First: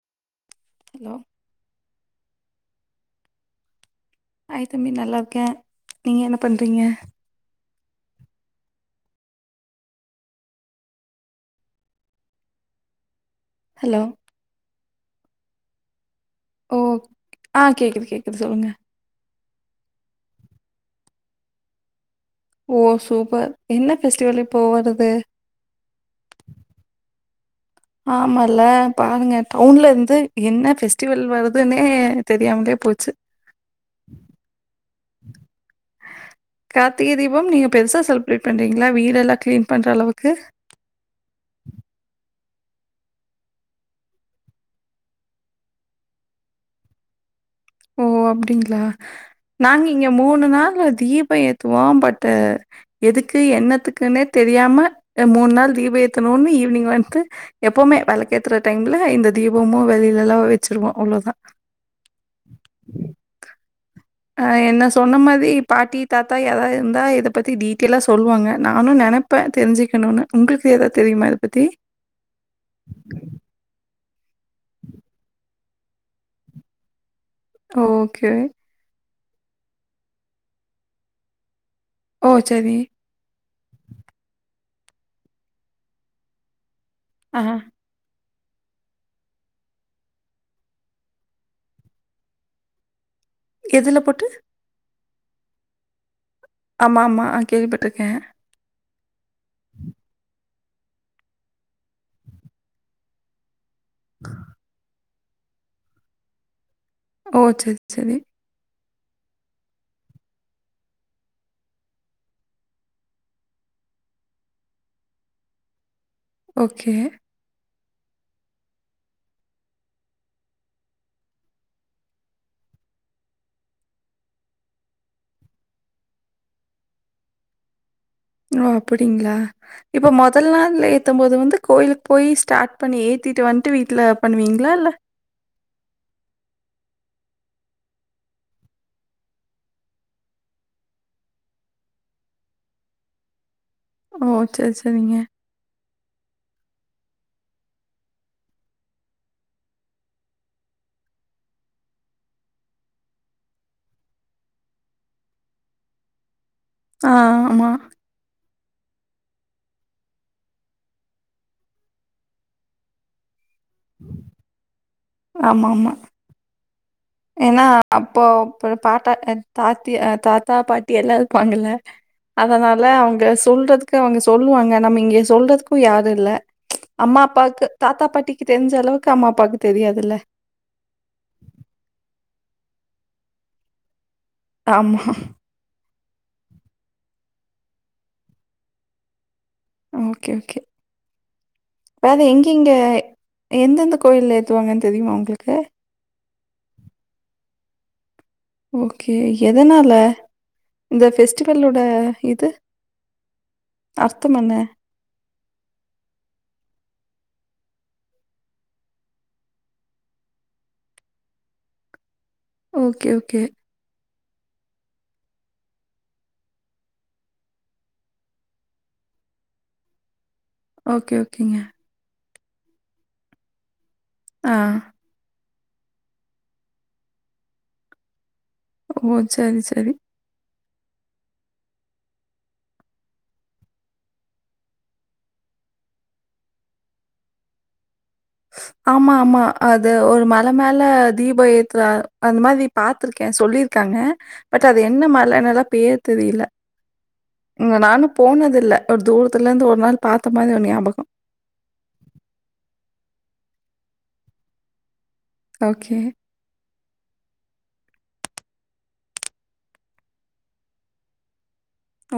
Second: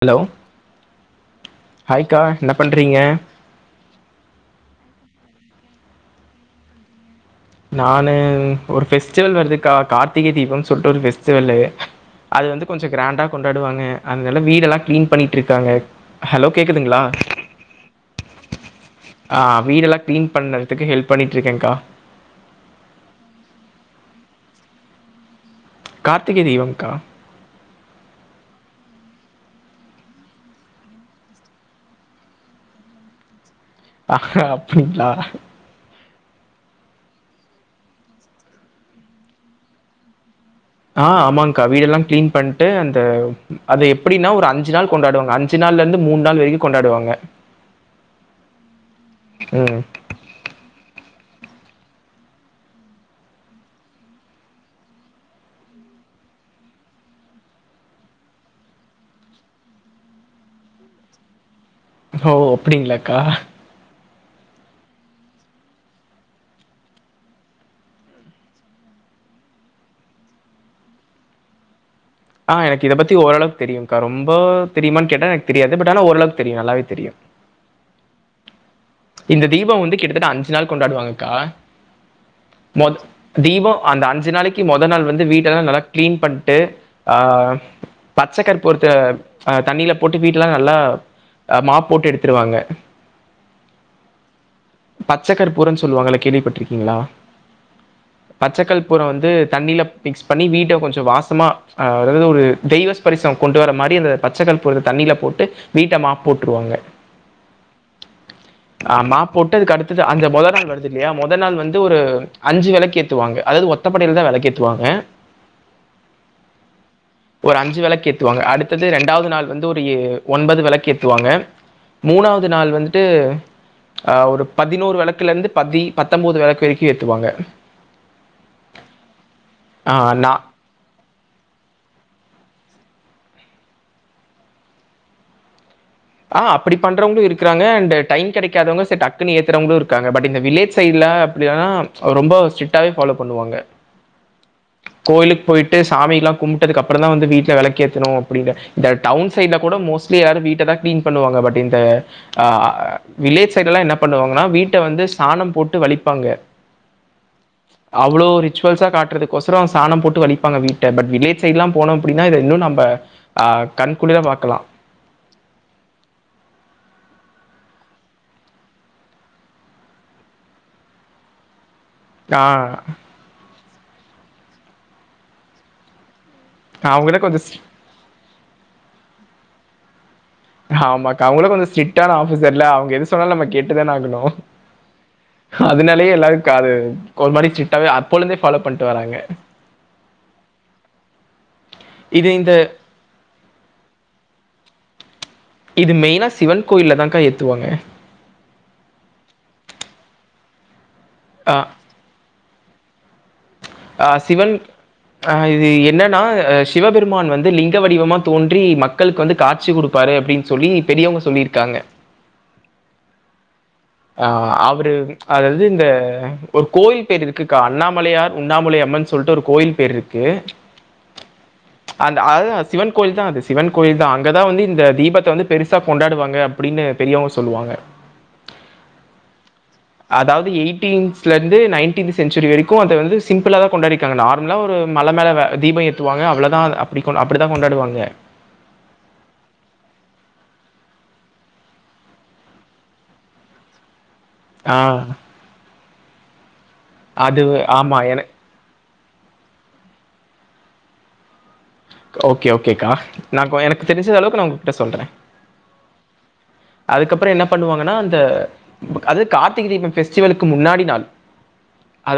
Hello hello ஹாய்கா என்ன பண்றீங்க ஹாய் தம்பி நல்லா இருக்கே நீங்க என்ன பண்றீங்க நான ஒரு ஃபெஸ்டிவல் வருதுக்கா கார்த்திகை தீபம் சொல்ட்டு ஒரு ஃபெஸ்டிவலு அது வந்து கொஞ்சோ கிராண்டா கொண்டாடுவாங்க ஹலோ அதனால வீடெல்லா கிளீன் பண்ணிட்டு இருக்காங்க ஓ அ கேட்குது கேட்குது சொல்லுங்க அ வீடெல்லா கிளீன் பண்ணறதுக்கு ஹெல்ப் பண்ணிட்டு இருக்கேங்க்கா ஓ சூப்பர் என்ன ஃபெஸ்டிவல்இப்ப வருது கார்த்திகைதீபம்கா ஆமால்ல பாருங்க டவுன்ல இருந்து என்ன ஃபெஸ்டிவல் வருதுன்னே தெரியாமலே போச்சு அ அப்டிங்களா கார்த்திகை தீபம் நீங்க பெருசா செலிப்ரேட் பண்றிங்களா வீடெல்லா க்ளீன் பண்ற அளவுக்கு ஆ ஆமாக்கா வீடெல்லா கிளீன் பண்ணிட்டு அந்த அது எப்டின்னா ஒரு அஞ்சு நாள் கொண்டாடுவாங்க அஞ்சு அஞ்சு நாள்ல இருந்து மூணு நாள் வரைக்கு கொண்டாடுவாங்க ஓ அப்டிங்களா ம். நாங்க இங்க மூணு நாள் தீபோ ஏத்துவோ பட் எதுக்கு என்னத்துக்குன்னே தெரியாம அ மூணு நாள் தீப ஏத்தணுன்னு ஈவினிங் வந்து எப்பவுமே வெளக்கேத்துற டைம்ல இந்த தீபமும் வெளியிலலா வச்சுருவோ அவ்வளவுதான் ஓ அப்படிங்களாக்கா அ என்ன சொன்ன மாரி பாட்டி தாத்தா ஏதாவது இருந்தா இத பத்தி டீடையிலா சொல்லுவாங்க நானு நென ப்ப தெரிஞ்சுக்கணுன்னு உங்களுக்கு ஏதாது தெரியுமா அத பத்தி ஆ எனக்கு இத பத்தி ஓரளவுக்கு தெரியுங்க்கா ரொம்ப தெரியுமான் கேட்டா எனக்கு தெரியாது பட் ஆனா ஓரளவுக்கு தெரியு நல்லாவே தெரியு ஓ ஓகே இந்த தீபோ வந்து கிட்டத்தட்ட அஞ்சு நாள் கொண்டாடுவாங்கக்கா ஓ! சரி. மொத் தீபோ அந்த அஞ்சு நாளைக்கி மொதல் நாள் வந்து வீட்டலெல்லா நல்லா கிளீன் பண்ட்டு அ ஆ. பச்சக்கற்புரத்த தண்ணியில போட்டு வீட்டலா நல்லா மாஃப் போட்டு எடுத்துருவாங்க எதுல போட்டு பச்சக் கர்பூரன்னு சொல்லுவாங்களல்ல கேள்விபட் ஆமாமா அ கேள்விப்பட்டட்டுருக்கே பச்சக்கற்பூறோ வந்து தண்ணியில மிக்ஸ் பண்ணி வீட்ட கொஞ்சோ வாசமா அ அதாவது ஒரு தெய்வை ஸ்பரிசோ கொண்டு வர மாதிரி இந்த பச்சைகற்பூரத்த தண்ணியில போட்டு வீட்ட மாஃப் போட்டுருவாங்க ஓ செரி செரி ஆ மாஃப் போட்டு அதுக்கு அடுத்தது அந்த மொதல் நாள் வருதில்லையா மொதல் நாள் வந்து ஒரு அஞ்சு வெளக்கேத்துவாங்க அதாவது ஒத்தப்படையில தா வெளக்கேத்தவாங்க ஓகே ஒரு அஞ்சு வெளக்கேத்துவாங்க அடுத்தது ரெண்டாவது நாள் வந்து ஒரு எ ஒன்பது வெளக்கேத்துவாங்க மூணாவது நாள் வந்துட்டு ஆ ஒரு பதினோரு வெளக்குலருந்து பதி பத்தொம்பது வெளக்கு வரைக்கு ஏத்துவாங்க ஓ அப்படிங்களா ஆ இப்ப நான் மொதல் நாள் இல் ஏத்தும் போது வந்து கோயிலுக்கு போய் ஸ்டார்ட் பண்ணி ஏத்திட்டு வந்துட்டு வீட்ல பண்ணுவீங்களா இல்ல ஆ அப்படி பண்றவங்களு இருக்காங்க அண்ட் டையோ கெடைக்காதவங்க செர் டக்குன்னு ஏத்துறவங்களு இருக்காங்க பட் இந்த வில்லேஜ் சைட்ல அப்படி ஆனா ரொம்ப ஸ்ட்ரிக்டாவே ஃபாலோ பண்ணுவாங்க ஓ செரி செரிங்க கோயிலுக்கு போயிட்டு சாமியேல்லா கும்புட்டதுக்கு அப்புறோ தா வந்து வீட்ல வெளக்கேத்தணு அப்ப இந்த டவுன் சைட்ல கூட மோஸ்லி யாரு வீட்ட தா கிளீன் பண்ணுவாங்க பட் இந்த ஆ வில்லேஜ் சைடெல்லா என்ன பண்ணுவாங்கன்னா வீட்ட வந்து சாணம் போட்டு வலிப்பாங்க ஆ ஆமா அவ்ளோவு ரிச்சுவல்ஸா காட்டுறதுக்கோசரோ சாணோ போட்டு வலிப்பாங்க வீட்ட பட் வில்லேஜ் சைடெல்ல போனோ அப்டின்னா இது இன்னு நம்ப அ கண்குளிற பாக்கலா ஆமா ஆமா ஏன்னா அப்போ ப்ப பாட்டா தாத்தி் அ தாத்தா பாட்டியெல்லா இருப்பாங்கள்ல ஆஹ், அதனால அவங்க சொல்றதுக்கு அவங்க சொல்லுவாங்க நம்ம இங்க சொல்றதுக்கு யாருல்ல அவங்ககிட்ட அம்மா கொஞ்சம் அப்பாவுக்கு தாத்தா பாட்டிக்கு தெரிஞ்ச அளவுக்கு அம்மா அப்பாவுக்கு தெரியாதுல்ல ஆமாக்கா அவங்களு கொஞ்சோ ஸ்ட்ரிக்டான ஆபீசர்ல்ல அவுங்க எது சொன்னாலு நம்ம கேட்டுதான ஆகணு ஆமா அதனாலயே எல்லாருக்கு அது ஒரு மாடி சிட்டாவே அப்போழுந்தே ஃபாலோ பண்ணிட்டு வராங்க ஓகே ஓகே வேற இது இந்த எங்கேங்க எந்தெந்த கோயில்ல ஏத்துவாங்கன்னு தெரியுமா உங்களுக்கு இது மெயினா சிவன் கோயில் தாங்க்கா ஏத்துவாங்க ஓகே எதனால இந்த அ ஃபெஸ்டிவலோட இது அ அர்த்தம் என்ன? சிவன் அ இது என்னனா சிவபெருமான் வந்து லிங்க வடிவமா தோன்றி மக்களுக்கு வந்து காட்சி குடு பாரு அப்டின் சொல்லி பெரியவங்க சொல்லிருக்காங்க ஓகே ஓகே ஆ அவரு அதாவது இந்த ஒரு கோயில் பேர் இருக்குக்கா அண்ணாமலையார் உண்ணாமலை அம்மன் சொல்ட்டு ஒரு கோயில் பேர் இருக்கு ஓகே ஓகேங்க அந்த அதுதா சிவன் கோயில தா அது சிவன் கோயில தா அங்கதா ஆ. வந்து இந்த தீபத்த வந்து பெருசு கொண்டாடுவாங்க அப்டின்னு பெரியவங்க சொல்லுவாங்க ஓ சரி சரி அதாவது எயிட்டீன்ஸ்ல இருந்து நைன்டீன் சென்சுரி வரைக்கு அத வந்து சிம்பிளாதா கொண்டாடிருக்காங்க நார்மலா ஒரு மல மேல தீபம் ஏத்துவாங்க அவ்ளோதா அப்டி கொ அப்படி தா கொண்டாடுவாங்க ஆமா ஆமா அது ஒரு மல மேல தீப ஏத்துற அந்த மாரி பாத்திருக்கே சொல்லிருக்காங்க பட் ஆ அது என்ன மலன்னல்லா பேர் தெரியல அது இங்க ஆமா. நானு என போனதில்ல ஒரு தூரத்துல இருந்து ஒரு நாள் பாத்த மாரி ஒரு ஞாபகம் ஓகே ஓகேக்கா நா கொஞ்சோ எனக்கு தெரிஞ்ச அளவுக்கு நா உங்ககிட்ட சொல்ற ஓகே அதுக்கப்பற என்ன பண்ணுவாங்கன்னா அந்த அது கார்த்திகை தீபம் பெஸ்டிவலுக்கு முன்னாடி நாள்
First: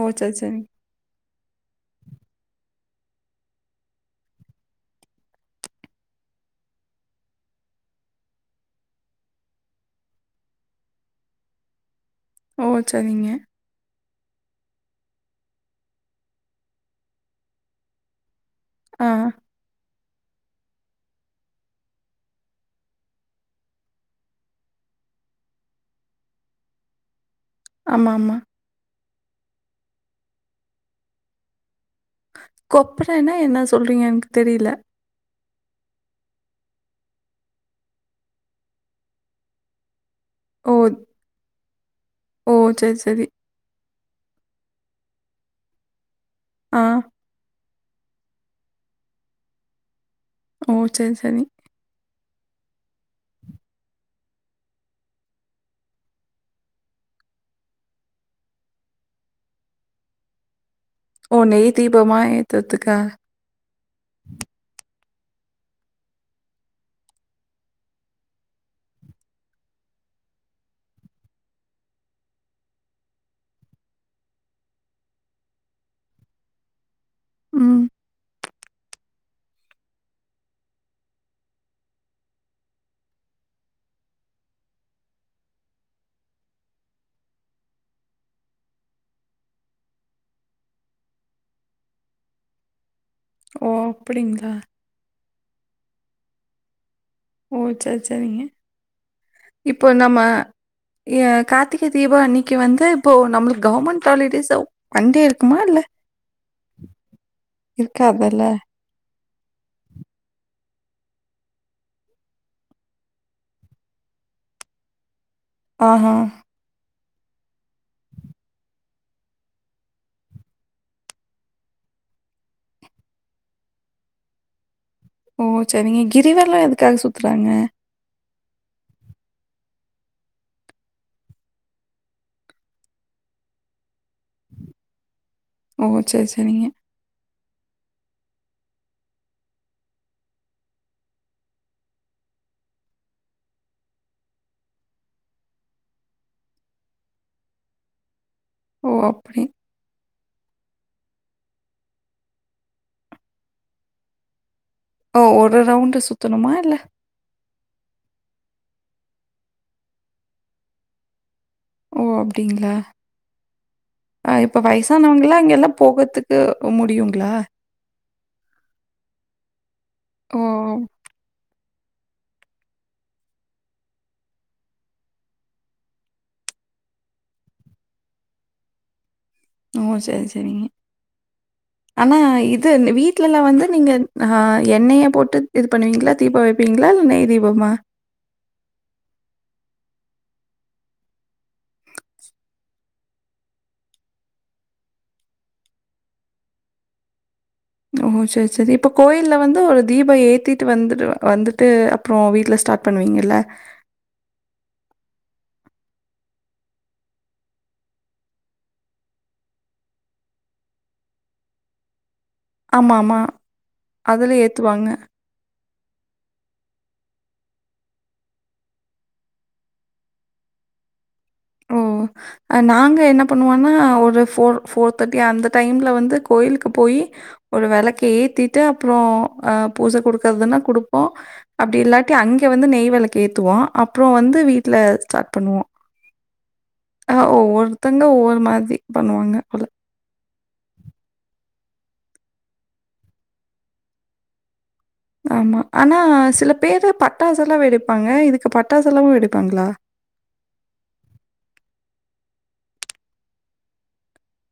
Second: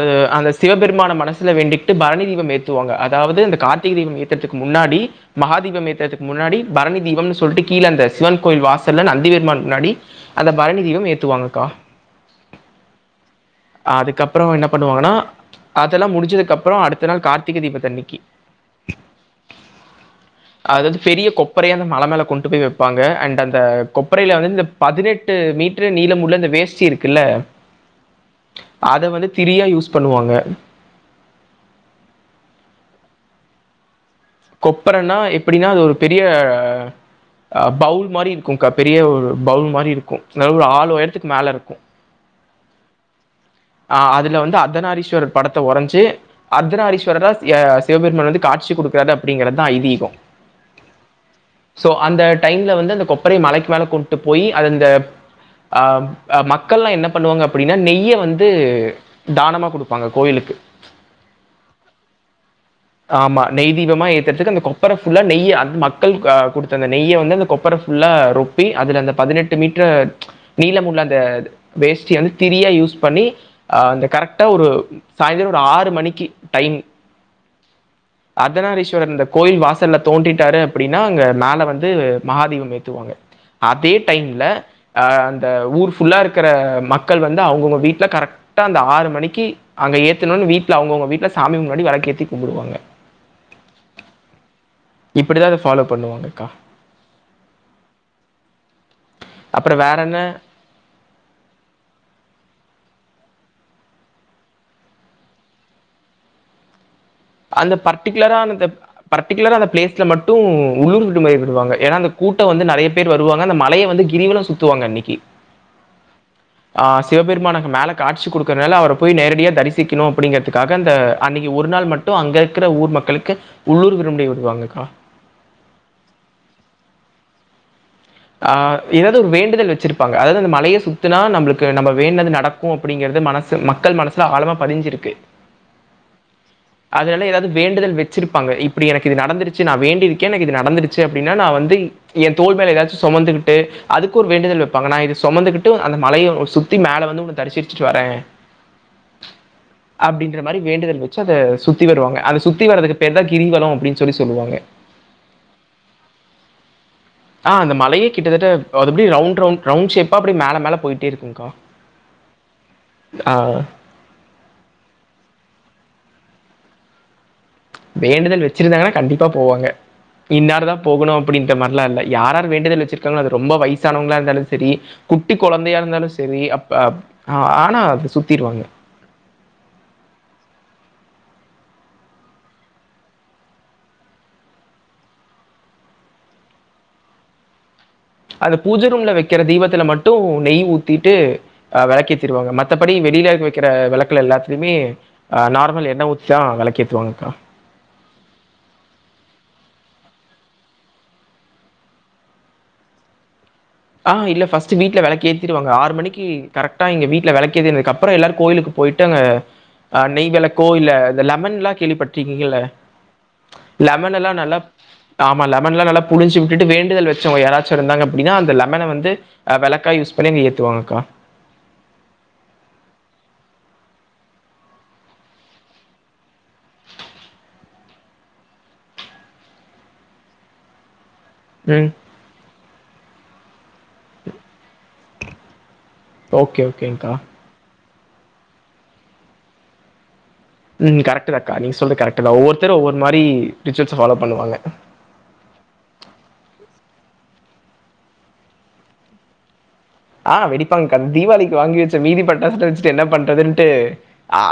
ஓ! சரி, அந்த சரி. சிவ பெருமான மனசுல வேண்டிகிட்டு பரணி தீபம் ஏத்துவாங்க அதாவது இந்த கார்த்திகை தீபம் ஏத்தறதுக்கு முன்னாடி மகாதீபம் ஏத்துறதுக்கு முன்னாடி பரணி தீபம்னு சொல்ட்டு கீழ அந்த சிவன் கோயில் வாசல்ல நந்திர் முன்னாடி அந்த பரணி தீபம் ஏத்துவாங்கக்கா ஓ சரிங்க அதுக்கப்பறம் என்ன பண்ணுவாங்கனா அதெல்லா முடிஞ்சதுக்கு அப்பற அடுத்த நாள் கார்த்திகை தீபத்தன்னைக்கு ஆ அதாவது பெரிய கொப்பரைய அந்த மல மேல கொண்டு போய் வப்பாங்க அண்ட் அந்த கொ கொப்பறைல வந்து இந்த பதினெட்டு மீட்டரு நீளம் உள்ள இந்த வேஸ்ட்டி இருக்குல்ல ஆ மா மா அத வந்து திரியா யூஸ் பண்ணுவாங்க கொப்பறன்னா என்ன சொல்றீங்க எனக்கு தெரியல. கொப்பறனா அப்டின்னா அது ஒரு பெரிய பவுல் மாரி இருக்குகா பெரிய ஒரு பவுல் மாரி இருக்கு கிளவ்டு ஓ! ஆள் உயரத்துக்கு மேல இருக்கு ஓ சர் சரி ஆ அதுல வந்து அர்த்தனாரீஸ்வரர் படத்த உரைஞ்சு ஆ. அர்த்தனாரீஸ்வராஸ் யஸ் சிவ பெருமான் வந்து காட்சி குடுக்கறது அப்டிங்கறதா ஐதீகோ ஓ சர் சரி சோ அந்த டைம்ல வந்து அந்த கொப்பரைய மலைக்கு மேல கொண்ட்டு போயி அதுந்த ஆம் அ மக்கள்லா என்ன பண்ணுவாங்க அப்டின்னா நெய்ய வந்து தானமா குடுப்பாங்க கோயிலுக்கு ஓ நெய் தீபமா எத்துறத்துக்கா ஆமா நெய்தீபமா ஏத் எத்துக்க அந்த கொப்பர ஃபுல்லா நெய் அது மக்கள் குடுத்த அந்த நெய்ய வந்து அந்த கொப்பர ஃபுல்லா ரொப் சுத்தி அதுல அந்த பதினெட்டு மீட்டர் நீளம் உள்ள அந்த வேஸ்டிய வந்து திரியா யூஸ் பண்ணி அ அந்த கரெக்டா ஒரு சாய்ந்திரோ ஒரு ஆறு மணிக்கு டைம் ம். அதனா ரீ தொறந்த இந்த கோயில் வாசல்ல தோண்டிட்டாரு அப்டீன்னா அங்க மேல வந்து மஹாதீபம் ஏத்துவாங்க அதே டைம்ல அ அந்த ஊர் ஃபுல்லா இருக்குற மக்கள் வந்து அவங்கவுங்க வீட்ல கரெக்ட் டா அந்த ஆறு மணிக்கி அங்க ஏத்தணோனு வீட்ல அவுங்கவுங்க வீட்ல சாமி முன்னாடி வெலக்கேத்தி கும்புடுவாங்க ஓ அப்புடீங்களா இப்படிதா அத ஃபாலோ பண்ணுவாங்கக்கா ஓ செரி செரிங்க அப்புறம் இப்போ வேற நம்ம என்ன ஏ காத்திக தீபோ அன்னிக்கு வந்து இப்போ நம்முளுக்கு கவர்மெண்ட் ஹாலிடேஸோவ் வண்டே இருக்குமா இல்ல அந்த இருக்காதுல்ல. பர்டிகுலரானந்தப் பர்டிகுலரா அந்த ப்ளேஸ்ல மட்டோ உள்ளூர் விடுமுறை விடுவாங்க ஏன்னா அந்த கூட்டோ வந்து நறைய பேர் வருவாங்க அந்த மலைய வந்து கிரிவலம் சுத் த்துவாங் அண்ணிக்கி ஆஹா ஆ சிவபெருமானக்கு மேல காட்சி குடுக்குறதுனால அவர போய் நேரடியா தரிசிக்கணோ அப்பிடிங்கற் த்துக்காக அந்த அன்னிக்கு ஒரு நாள் மட்டு அங்க இருக்குற ஊர் மக்களுக்கு உள்ளூர் விடுமுறை விடுவாங்கக்கா ஓ செரிங்க கிரிவலோ எதுக்காக சுத்துறாங்க ஆ எதாவது ஒரு வேண்டுதல் வெச்சிருப்பாங்க அதாவது அந்த மலைய சுத்துனா நம்முளுக்கு நம்ம வேண்ட்னது நடக் கோ அப்டீங்கறது மனசு மக்கள் மனசுல ஆழமா பதிஞ்சிருக்கு ஓ செர் செரிங்க அதனால ஏதாவது வேண்டுதல் வெச்சிருப்பாங்க இப்பிடி எனக்கு இது நடந்துருச்சு நா வேண்டிருக்கே எனக்கு இது நடந்துருச்சு அப்டீன்னா நா வந்து ஏ தோல் மேல எதாச் சொமந்துகிட்டு அதுக்கு ஒரு வேண்டுதல் வெப்பாங்க நா இது சொமந்துகிட்டு அந்த மலைய சுத்தி மேல வந்து உன்ன தரிசிட்டு வரே ஓ அப்புடி அப்டின்ற மாரி வேண்டுதல் வெச்சு அத சுத்தி வருவாங்க அத சுத்தி வர்றதுக்கு பேர்தா கிரிவலோ அப்டீ சொல்லி சொல்லுவாங்க ஓ ஒரு ரவுண்டு சுத்தணுமா இல்ல ஆ அந்த மலையே கிட்டத்தட்டப் அது அப்டி ரவுண்ட் ரவுண்ட் ரவுண்ட் ஷேப்பா அப்டி மேல மேல போயிட்டே இருக்கோக்கா ஓ அப்டீங்களா ஆ இப்ப வயசானவங்களா இங்கல்லா போகத்துக்கு முடியுங்களா வேண்டுதல் வெச்சிருந்தாங்கன்னா கண்டிப்பா போவாங்க ஓ! இன்னாரு தா போகணோ அப்டீன்ற மாரிலா இல்ல யாரார் வேண்டுதல் வெச்சுருக்காங்களோ அது ரொம்ப வயசானவங்களா இருந்தாலு செரி குட்டி கொழந்தையா இருந்தாலு செரி அப் அப ஹா ஆனா அத சுத்திருவாங்க ஓ செரி செரிங்க ஆனா இது இந் வீட்லலா வந்து நீங்க அ எண்ணெய போட்டு இது பண்ணுவீங்களா தீப வெய்ப்பீங்களா இல்ல நெய் தீபமா அது பூஜ ரூம்ல வெக்கிற தீபத்துல மட்டோ நெய் ஊத்திட்டு அ வெளக் ஏத்திருவாங்க மத்தபடி வெளில வெக்கிற வெளக்குல எல்லாத்துலுமே ஆ நார்மல் எண்ண ஊத்திதா வெளக்கேத்து வாங்கக்கா ஓ செரி செரி இப்ப கோயில்ல வந்து ஒரு தீபோ ஏத்திட்டு வந்துடுவா வந்துட்டு அப் றோ வீட்ல ஸ்டார்ட் பண்ணுவீங்கல்ல ஆ இல்ல ஃபர்ஸ்ட்டு வீட்ல வெளக்க ஏத்திருவாங்க ஆறு மணிக்கு கரெக்டா எங்க வீட்ல வெளக்கு ஏதினதுக்கு அப்புறோ எல்லாரு கோயிலுக்கு போயிட்டு அங்க ஆ நெய் வெளக்கோ இல்ல இந்த லெமன்லா கேள்விப்பட் ருக்கீங்கள ஆமாமா. லெமன் எல்லா அதுல நல்லா ஏத்துவாங்க. ஆமா லெமன்லா புழுஞ்சு விட்டுட்டு வேண்டுதல் வச்சவங்க யாராச்சு இருந்தாங்க அப்டின்னா அந்த லெ மன வந்து ஆ வெளக்கா யூஸ் பண்ணி அங்க ஏத்துவாங்கக்கா ஓ ஆ நாங்க என்ன பண்ணுவோன்னா ஒரு ஃபோர் ஃபோர் தேர்ட்டி அந்த டைம்ல வந்து கோயிலுக்கு போய் ஒரு வெளக்கு ஏத்திட்டு அப்புற ஆ பூஜ குடுக்கறதுன்னா குடுப்போ அப்டி ம். இல்லாட்டி அங்க வந்து நெய் வெளக்கு ஏத்துவோ அப்புற வந்து வீட்ல ஸ்டார்ட் பண்ணுவோ ஓகே ஓகேங் ஆ ஒவ்வொருத்தவங்க ஒவ்வொரு மாதி பண்ணுவாங்க போல ம் கரெக்ட்டு தாக்கா நீங் சொல்றது கரெக்ட்டுதா ஒவ்வொருத்தர் ஒவ்வொரு மாரி ரிச்சுவல்ஸ ஃபாலோ பண்ணுவாங்க ஆமா ஆனா சில பேரு பட்டாசு எல்லா வெடிப்பாங்க இதுக்கு பட்டாசு எல்லாமு வெடிப்பாங்களா ஆ வெடிப்பாங்காங்கக்கா அது தீபாவளிக்கி வாங்கி வச்ச மீதி பட்டாசு வச்சுட்டு என்ன பண்றதுன்ட்டு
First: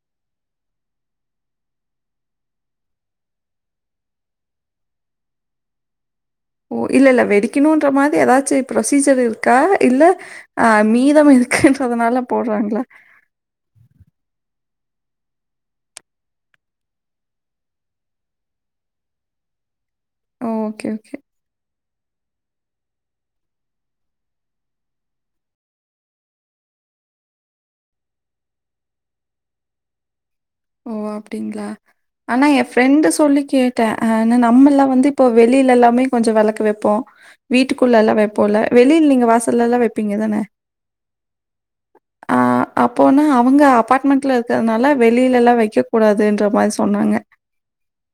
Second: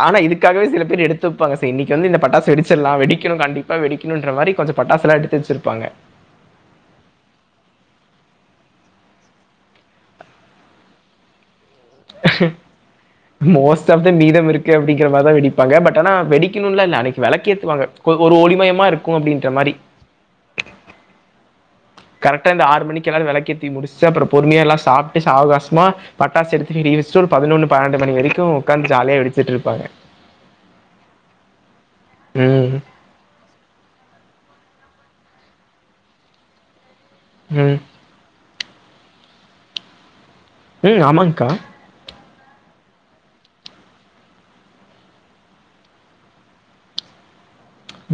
ஆனா இதுக்காகவே சில பேரு எடுத்து வப்பாங்க சேரி இன்னைக்கு வந்து இந்த பட்டாச வெடிச்சிட்லாம் வெடிக்கணு கண்டிப் பா வெடிக்கணுன்ற மாரி கொஞ்ச பட்டாசெல்லா எடுத்து வச்சிருப்பாங்க ஓ இல்லல்ல வெடிக்கணுன்ற மாரி ஏதாச்சு ப்ரொசீஜர் இருக்கா இல்ல ஆ மீதம் இருக்குன்றதுனால போட்றாங்களா மோஸ்ட் ஆஃப் த மீதம் இருக்கு அப்டிங்கிற மாரிதா வெடிப்பாங்க பட் ஆனா வெடிக்கணும்லா இல்ல அன்னைக்கு வெளக்கு ஏத்துவாங்க ஒரு ஒளிமயமா இருக்கு அப்டின்ற மாரி ஓகே ஓகே கரெக்டா இந்த ஆறு மணிக்கு எல்லாரு வெளக்கேத்தி முடிச்சுட்டு அப்புற பொறுமையா எல்லா சாப்ட்டு சாவுகாசமா பட்டாசு எடுத்து வெளிய வச்சிட்டு ஒரு பதினொன்னு பன்னெண்டு மணி வரைக்கு உக்காந்து ஜாலியா வெடிச்சிட்டு இருப்பாங்க ஓ அப்டிங்களா ஆனா ஏ ம். ஃப்ரெண்டு சொல்லி கே ட்ட ஆனா நம்மள்லா வந்து இப்போ வெளில எல்லாமே கொஞ்ச வெளக்கு வப்போ ம். வீட்டுக்குள்ள எல்லாம் வைப் போல வெளியில நீங்க வாசல்லல்லா வெப்பீங்க தான ம் ஆமாங்க்கா ஆ அப்போனா அவங்க அப்பார்ட்மெண்ட்ல இருக்கறனால வெளி வெளியில எல்லா வக்கக் கூடாதுன்ற மாரி சொன்னாங்க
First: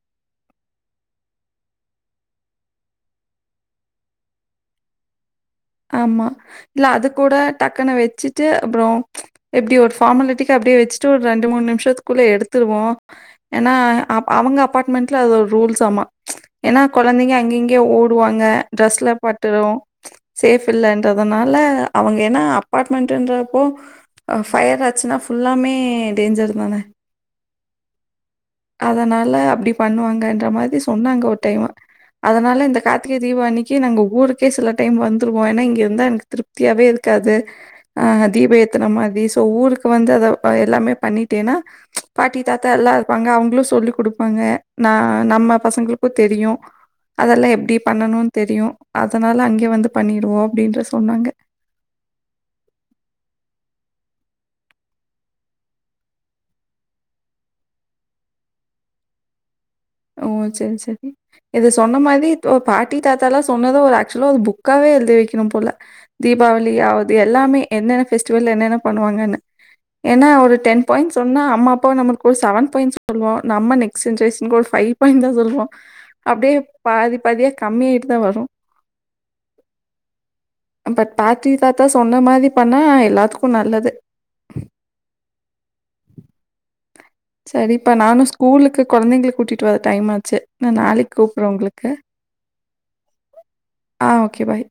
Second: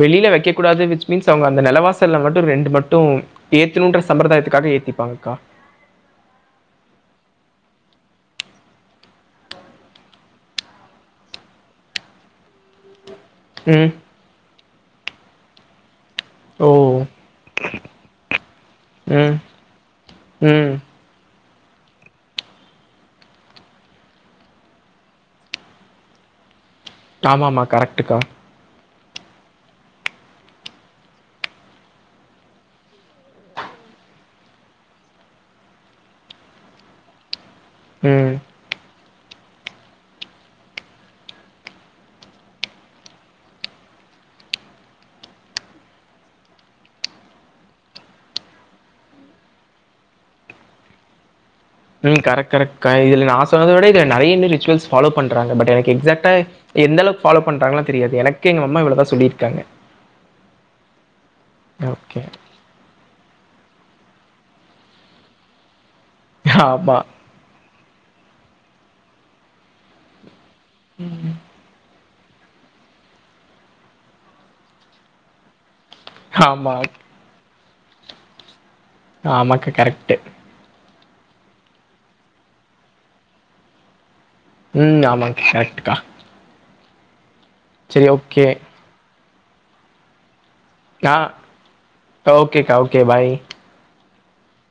வெளியில வெக்கக் கூடாது விச் மீன்ஸ் அவுங்க அந்த நெலவாசல்ல மட்டு ரெண்டு மட்டு ஏத்தணுன்ற சம்பிரதாயத்துக்காக ஏத்திப்பாங்கக்கா ஆமா இல்ல அது கூட டக்குனு வச்சுட்டு அப்புற எப்டி ஒரு ஃபார்மலிட்டிக்கு அப்டியே வச்சுட்டு ஒரு ரெண்டு மூணு நிமிஷத்துக்குள்ள எடுத்துருவோ ஏன்னா ம். அப் அவங்க அப்பார்ட்மெண்ட்ல அது ஒரு ரூல்ஸ்ஸாமா ஓ! ஏன்னா கொழந்தைங்க அங்க இங்க ஓடுவாங்க ட்ரெஸ்ல ம். பட்டுரு சேஃப் ம். இல்லன்றதுனால அவங்க ஏன்னா அப்பார்ட்மெண்டுன்றப்போ ஆ ஃபயர் ஆச்சுனா ஃபுல்லாமே டேஞ்சர் தான ஆமா ஆமா கரெக்ட்டுக்கா அதனால அப்டி பண்ணுவாங்கன்ற மாதி சொன்னாங்க ஒரு டைமு அதனால இந்த கார்த்திகை தீபம் அன்னிக்கு நாங்க ஊருக்கே சில டைம் வந் துருவோ ஏன்னா இங்க வந்தா எனக்கு திருப்தியாவே இருக்காது ஆ ம். தீப ஏத்துன மாதி சோ ஊருக் க்கு வந்து அத ஆ‌ எல்லாமே பண்ணிட்டேன்னா பாட்டி தாத்தா எல்லா இருப்பாங்க அவுங்களு சொல்லி் குடுப்பாங்க ந நம்ம பசங்களுக்கு தெரியு அதெல்லா எப்டி பண்ணணுன்னு தெரியு அதனால அங்கே வந்து பண்ணிடுவோ அப்டினு சொன்னாங்க ம் கரெக்ட் கரெக்ட்க்கா இதுல நா சொன்னத விட இதுல நெறைய இன்னு ரிச்சுவல்ஸ் ஃபாலோ பண்றாங்க பட் எனக்கு எக்ஸாக்ட்டா எந்தளவுக் ஃபாலோ பண்றாங்கல்லா தெரியாது எனக்கு எங்கம்மா இவ்ளோதா சொல்லிருக்காங்க ஓ சேரி சேரி இது சொன்ன ஓகே. மாதி தோ பாட்டி தாத்தா லா சொன்னது ஒர் அக்சுவ்லா ஒர் புக்காவே எழுதி வெக்கணு போல தீபாவளி ஆமா. ஆவ்து எல்லாமே என்னென ஃபெஸ்டிவ்வல் என்னென்ன பண்ணுவாங்கன்னு ஏனா ஒரு டென் பாய்ன் ம். சொன்ன அம்மா அப்பாவ நம்ம ஒரு செவன் பாய்ண்ஸ் சொல்வோ நம்ம நெக்ஸ் சென்ரேசன்க்கு ஒரு ஃபைவ் பாய்ண் தா சொல்வோ அப்டியே ஆமா. பாதி பாதியா கம்மி ஆய்ட்டு தா வரு ஆமாக்கா கரெக்ட்டு நம்ப தாற்றி தாத்தா சொன்ன மாதி பண்ணா எல்லாத்துக்கு நல்லது ம் ஆமாங் கரெக்ட்க்கா செரிப்பா சரி நானு ஓகே. ஸ்கூலுக்கு கொழந்தைங்கள கூட்டிட்டு வர டைம் ஆச்சு நா நாளைக் ஆ கூப்ர்ற உங்களுக்கு ஓகேக்கா. ஓகே. பாய். ஆ ஓகே பாய்